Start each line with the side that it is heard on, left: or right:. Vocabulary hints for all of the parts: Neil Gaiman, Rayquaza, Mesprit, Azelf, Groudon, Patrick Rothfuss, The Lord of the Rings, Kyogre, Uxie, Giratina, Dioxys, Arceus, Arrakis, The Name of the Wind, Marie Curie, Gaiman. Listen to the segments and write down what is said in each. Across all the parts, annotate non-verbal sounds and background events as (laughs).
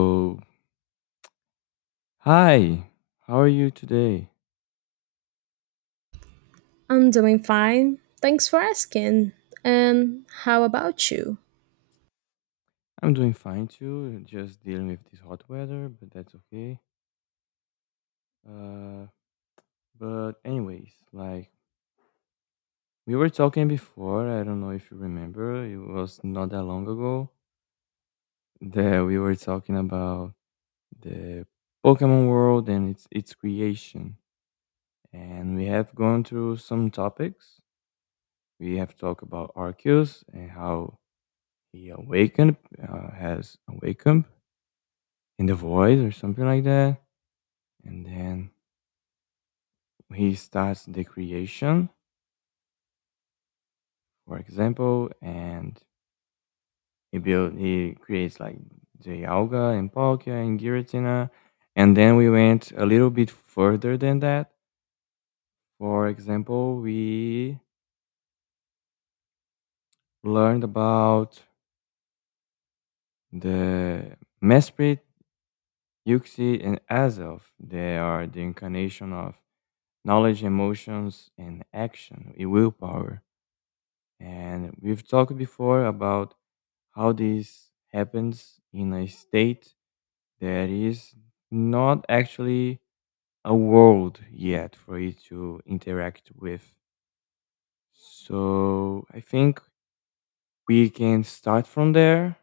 left: So, hi, how are you today?
right: I'm doing fine. Thanks for asking. And how about you?
left: I'm doing fine too, just dealing with this hot weather, but that's okay. Uh, but anyways, like we were talking before, I don't know if you remember, it was not that long ago that we were talking about the Pokemon world and its creation. And we have gone through some topics. We have talked about Arceus and how has awakened in the voice or something like that. And then he starts the creation, for example, and he creates like the alga and polka and giratina. And then we went a little bit further than that. For example, we learned about the Mesprit, Yuxi, and Azov. They are the incarnation of knowledge, emotions, and willpower. And we've talked before about how this happens in a state that is not actually a world yet for you to interact with. So I think we can start from there.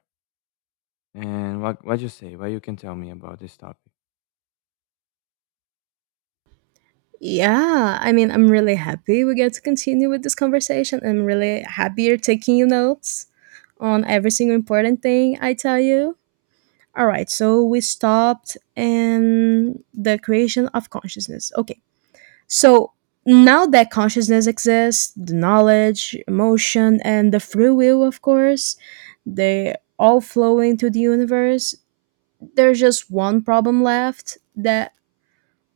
left: And what you say? What you can tell me about this topic?
right: Yeah, I'm really happy we get to continue with this conversation. I'm really happy you're taking your notes on every single important thing I tell you. All right, so we stopped in the creation of consciousness. Okay, so now that consciousness exists, the knowledge, emotion, and the free will, of course, they all flow into the universe. There's just one problem left that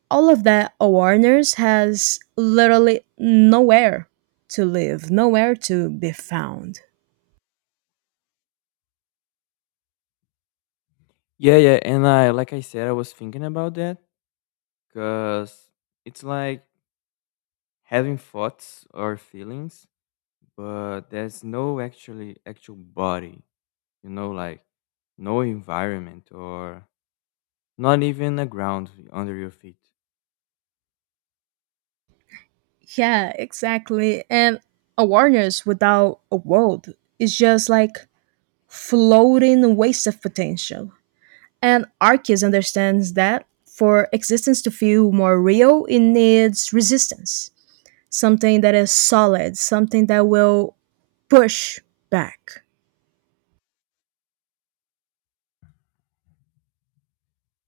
right: all of that awareness has literally nowhere to live, nowhere to be found.
left: Yeah, yeah. And I like I said, I was thinking about that because it's like having thoughts or feelings, but there's no actual body, like no environment or not even a ground under your feet.
right: Yeah, exactly. And awareness without a world is just like floating waste of potential. And Arceus understands that for existence to feel more real, it needs resistance, something that is solid, something that will push back.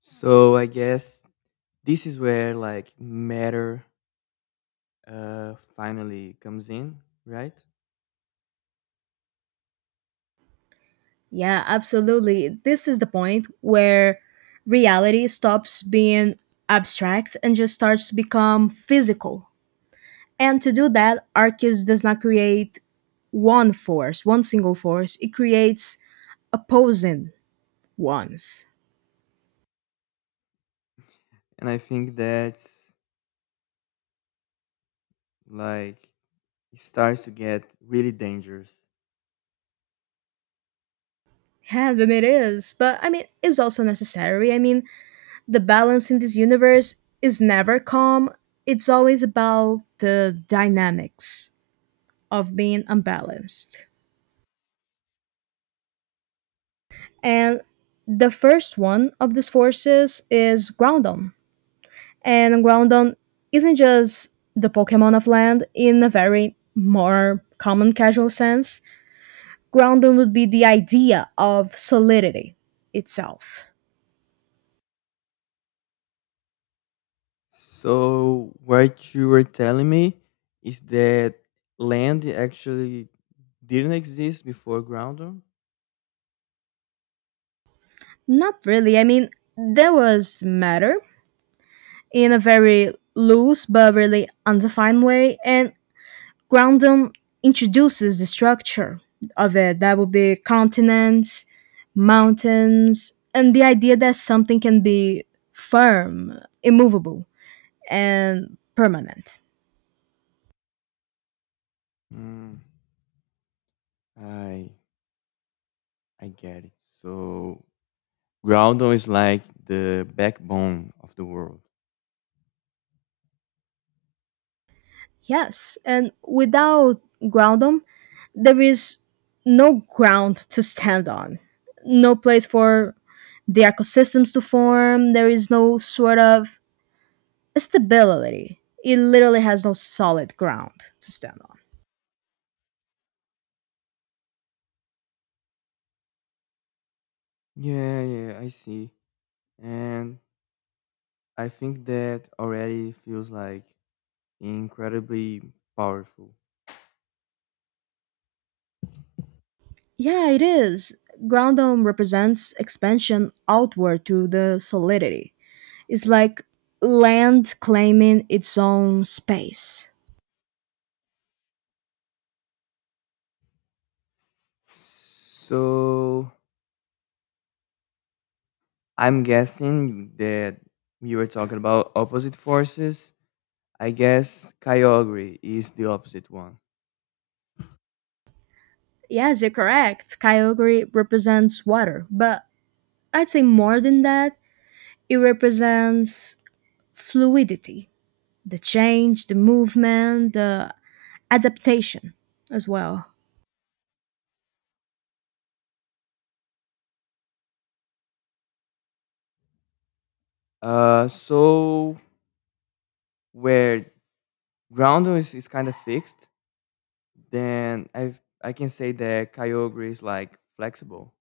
left: So I guess this is where like matter finally comes in, right?
right: Yeah, absolutely. This is the point where reality stops being abstract and just starts to become physical. And to do that, Arceus does not create one force, one single force. It creates opposing ones.
left: And I think that's like it starts to get really dangerous.
right: Yes, and it is. But it's also necessary. The balance in this universe is never calm, it's always about the dynamics of being unbalanced. And the first one of these forces is Groudon. And Groudon isn't just the Pokemon of land in a very more common casual sense. Groundon would be the idea of solidity itself.
left: So what you were telling me is that land actually didn't exist before ground.
right: Not really. There was matter in a very loose but really undefined way, and Groundon introduces the structure of it. That would be continents, mountains, and the idea that something can be firm, immovable, and permanent.
left: Mm, I I get it. So Groudon is like the backbone of the world.
right: Yes, and without Groundon, there is no ground to stand on, no place for the ecosystems to form, there is no sort of stability. It literally has no solid ground to stand on.
left: Yeah, yeah, I see. And I think that already feels like incredibly powerful.
right: Yeah, it is. Ground dome represents expansion outward through the solidity. It's like land claiming its own space.
left: So I'm guessing that we were talking about opposite forces. I guess Kyogre is the opposite one.
right: Yes, you're correct. Kyogre represents water, but I'd say more than that, it represents fluidity, the change, the movement, the adaptation as well.
left: So where Groundon is kind of fixed, then I can say that Kyogre is like flexible.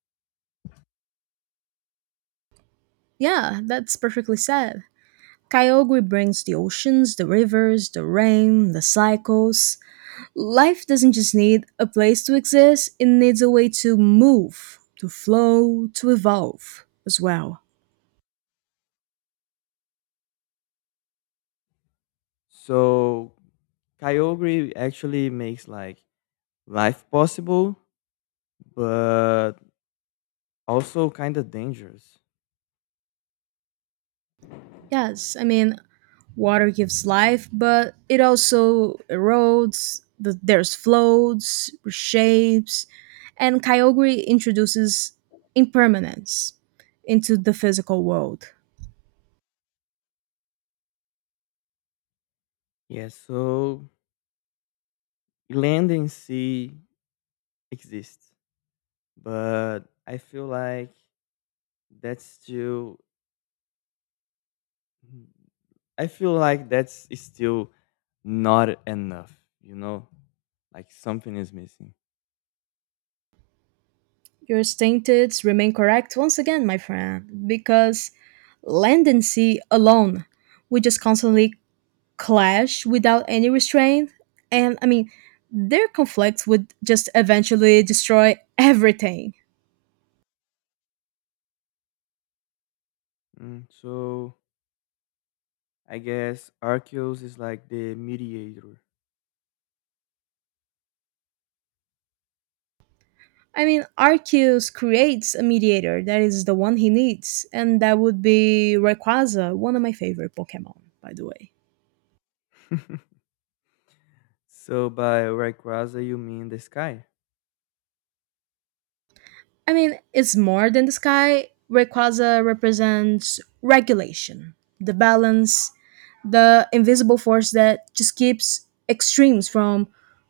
right: Yeah, that's perfectly said. Kyogre brings the oceans, the rivers, the rain, the cycles, life doesn't just need a place to exist, it needs a way to move, to flow, to evolve as well.
left: So Kyogre actually makes like life possible, but also kind of dangerous.
right: Yes, water gives life, but it also erodes, there's floats, reshapes, and Kyogre introduces impermanence into the physical world.
left: Yeah, so land and sea exist, but I feel like that's still I feel like that's still not enough, you know? Like something is missing.
right: Your statements remain correct once again, my friend, because land and sea alone, we just constantly clash without any restraint. And their conflicts would just eventually destroy everything.
left: Mm, so I guess Arceus is like the mediator.
right: Arceus creates a mediator that is the one he needs, and that would be Rayquaza, one of my favorite Pokemon, by the way.
left: (laughs) So by Rayquaza you mean the sky?
right: It's more than the sky. Rayquaza represents regulation, the balance, the invisible force that just keeps extremes from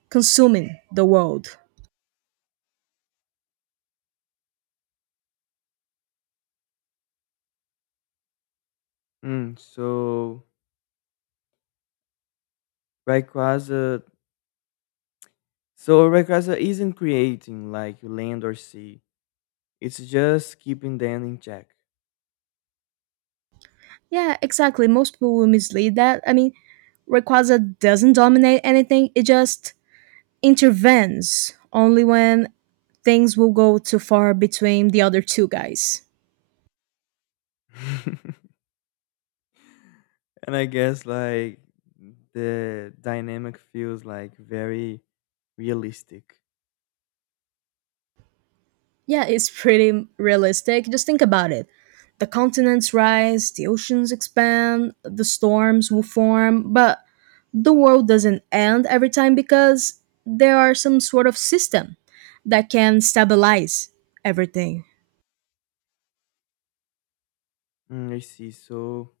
right: consuming the world.
left: Mm, Rayquaza so Rayquaza isn't creating like land or sea. It's just keeping them in check.
right: Yeah, exactly. Most people will mislead that. Rayquaza doesn't dominate anything, it just intervenes only when things will go too far between the other two guys.
left: (laughs) And I guess like the dynamic feels like very realistic.
right: Yeah, it's pretty realistic. Just think about it. The continents rise, the oceans expand, the storms will form, but the world doesn't end every time because there are some sort of system that can stabilize everything.
left: Mm, I see. So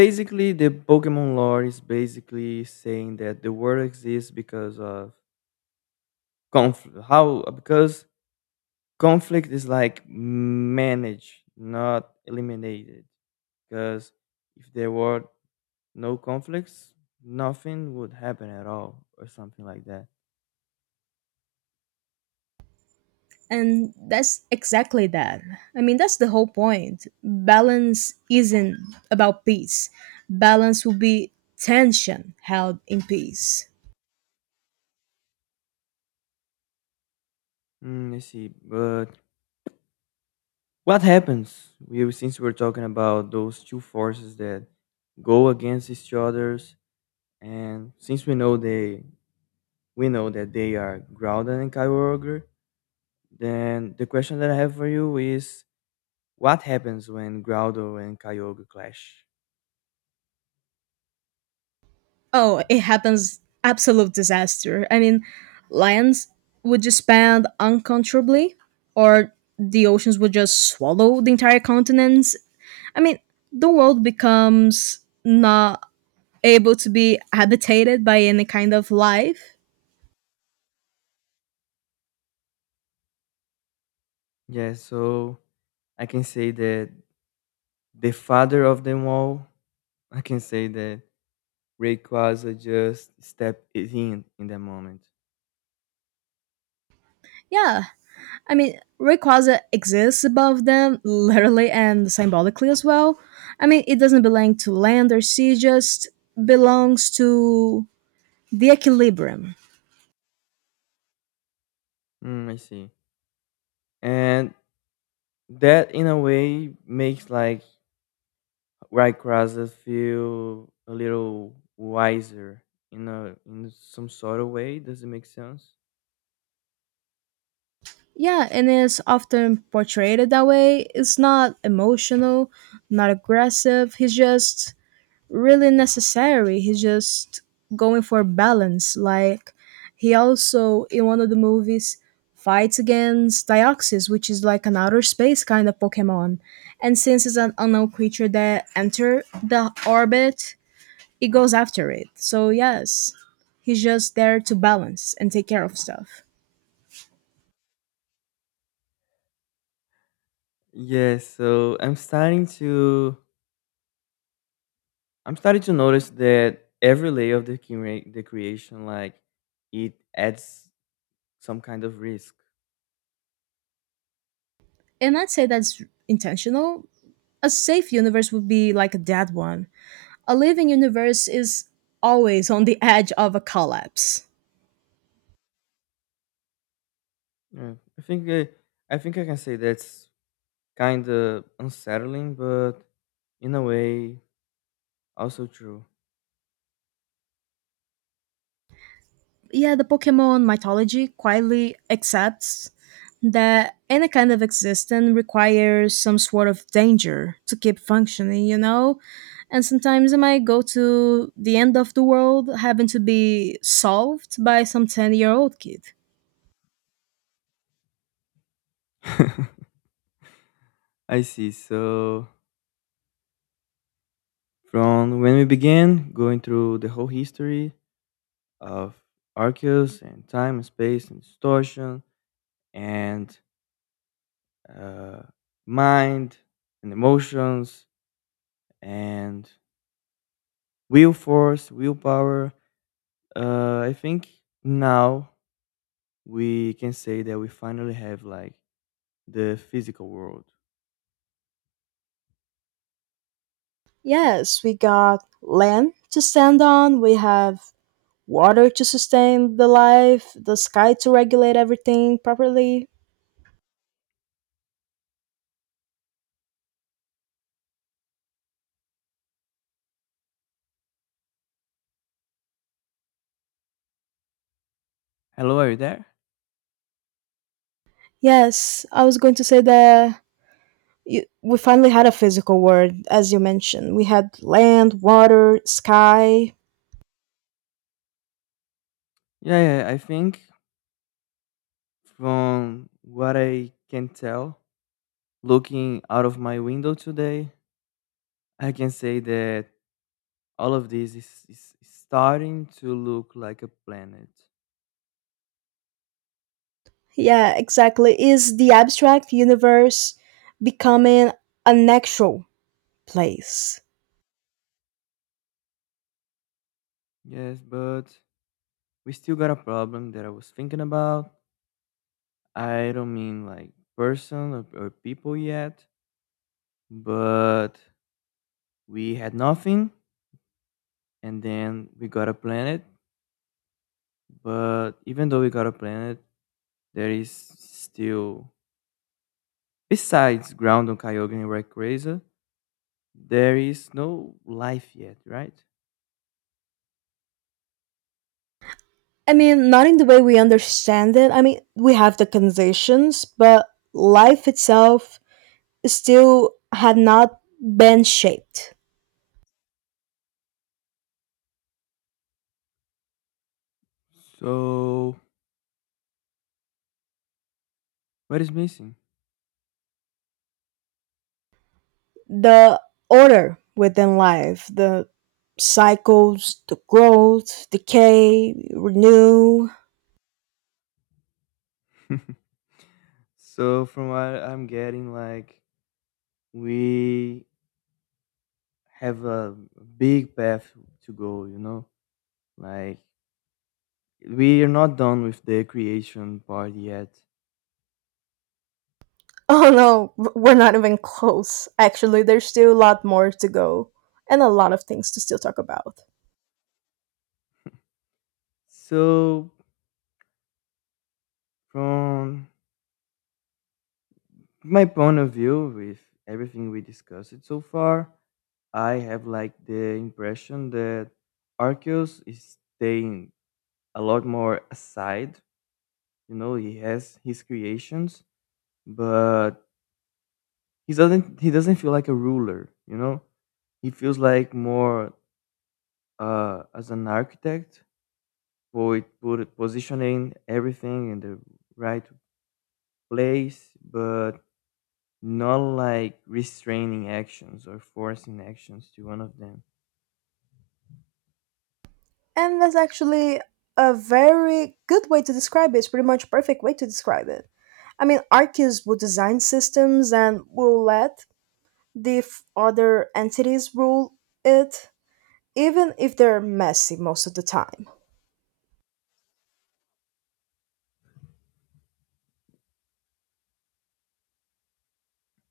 left: basically the Pokemon lore is basically saying that the world exists because of conflict. How because conflict is like managed, not eliminated. Because if there were no conflicts, nothing would happen at all, or something like that.
right: And that's exactly that. That's the whole point. Balance isn't about peace. Balance will be tension held in peace.
left: Mm, let's see. But what happens? We Since we're talking about those two forces that go against each other's, and since we know that they are Groudon and Kyogre, then the question that I have for you is: What happens when Groudon and Kyogre clash?
right: Oh, it happens absolute disaster. Lands would just expand uncontrollably, or the oceans would just swallow the entire continents. I mean, the world becomes not able to be habitated by any kind of life.
left: Yeah, so I can say that the father of them all, I can say that Rayquaza just stepped in that moment.
right: Yeah, Rayquaza exists above them, literally and symbolically as well. It doesn't belong to land or sea, just belongs to the equilibrium.
left: Mm, I see. And that, in a way, makes like Rayquaza feel a little wiser in a in some sort of way. Does it make sense?
right: Yeah, and it's often portrayed that way. It's not emotional, not aggressive. He's just really necessary. He's just going for balance. Like he also in one of the movies fights against Dioxys, which is like an outer space kind of Pokemon. And since it's an unknown creature that enter the orbit, it goes after it. So yes, he's just there to balance and take care of stuff.
left: Yeah, so I'm starting to notice that every layer of the creation, like it adds some kind of risk.
right: And I'd say that's intentional. A safe universe would be like a dead one. A living universe is always on the edge of a collapse.
left: Yeah, I think I can say that's kind of unsettling, but in a way also true.
right: Yeah, the Pokemon mythology quietly accepts that any kind of existence requires some sort of danger to keep functioning, And sometimes it might go to the end of the world having to be solved by some 10-year-old kid.
left: (laughs) I see. So from when we began going through the whole history of Arceus and time and space and distortion and uh, mind and emotions and willpower, I think now we can say that we finally have like the physical world.
right: Yes, we got land to stand on, we have water to sustain the life, the sky to regulate everything properly.
left: Hello, are you there?
right: Yes, I was going to say that we finally had a physical world, as you mentioned. We had land, water, sky.
left: Yeah, yeah, I think from what I can tell, looking out of my window today, I can say that all of this is starting to look like a planet.
right: Yeah, exactly. Is the abstract universe becoming an actual place?
left: Yes, but we still got a problem that I was thinking about. I don't mean like or people yet, but we had nothing and then we got a planet. But even though we got a planet, there is still, besides Ground on Kyogre and Rayquaza, there is no life yet, right?
right: Not in the way we understand it. We have the conditions, but life itself still had not been shaped.
left: So, what is missing?
right: The order within life, the cycles, the growth, decay, renew,
left: (laughs) So, from what I'm getting, like, we have a big path to go, you know? Like, we are not done with the creation part yet.
right: oh no, we're not even close. Actually, there's still a lot more to go and a lot of things to still talk about.
left: So, from my point of view, with everything we discussed so far, I have like the impression that Arceus is staying a lot more aside. You know, he has his creations, but he doesn't feel like a ruler, you know? He feels like more as an architect, put positioning everything in the right place, but not like restraining actions or forcing actions to one of them.
right: And that's actually a very good way to describe it. It's pretty much perfect way to describe it. Arceus will design systems and will let the other entities rule it, even if they're messy most of the time.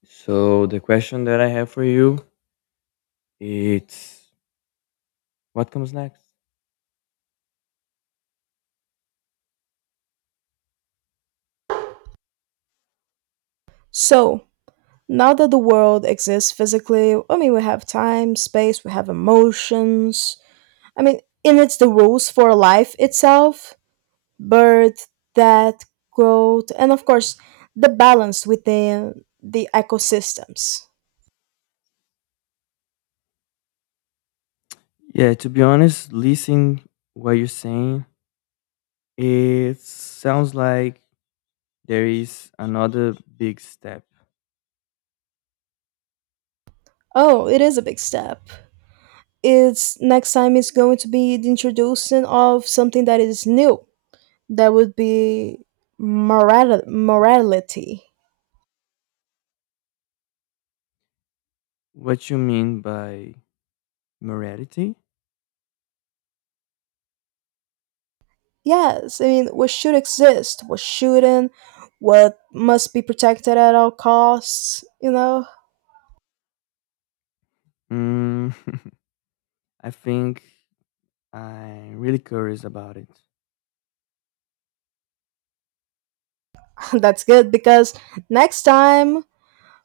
left: So the question that I have for you, it's what comes next?
right: So, now that the world exists physically, we have time, space, we have emotions, and it's the rules for life itself birth, death, growth, and of course, the balance within the ecosystems.
left: Yeah, to be honest, listening what you're saying, it sounds like there is another big step.
right: Oh, it is a big step. It's next time it's going to be the introduction of something that is new. That would be morality.
left: What you mean by morality?
right: Yes, what should exist, what shouldn't, what must be protected at all costs,
left: Mm, I think I'm really curious about it.
right: (laughs) That's good because next time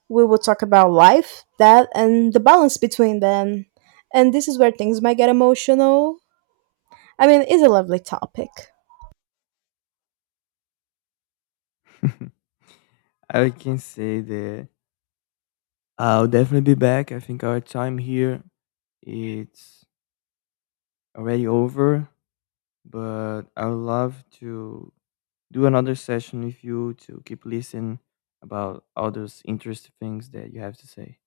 right: we will talk about life, that, and the balance between them. And this is where things might get emotional. It's a lovely topic.
left: (laughs) I can say that I'll definitely be back. I think our time here it's already over, but I would love to do another session with you to keep listening about all those interesting things that you have to say.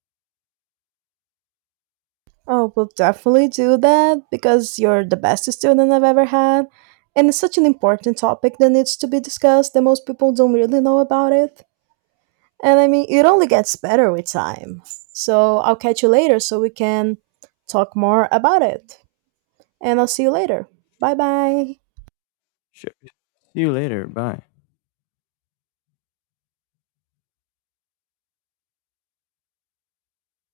right: Oh, we'll definitely do that because you're the best student I've ever had. And it's such an important topic that needs to be discussed that most people don't really know about it. And it only gets better with time. So I'll catch you later so we can talk more about it. And I'll see you later. Bye bye.
left: Sure. See you later. Bye.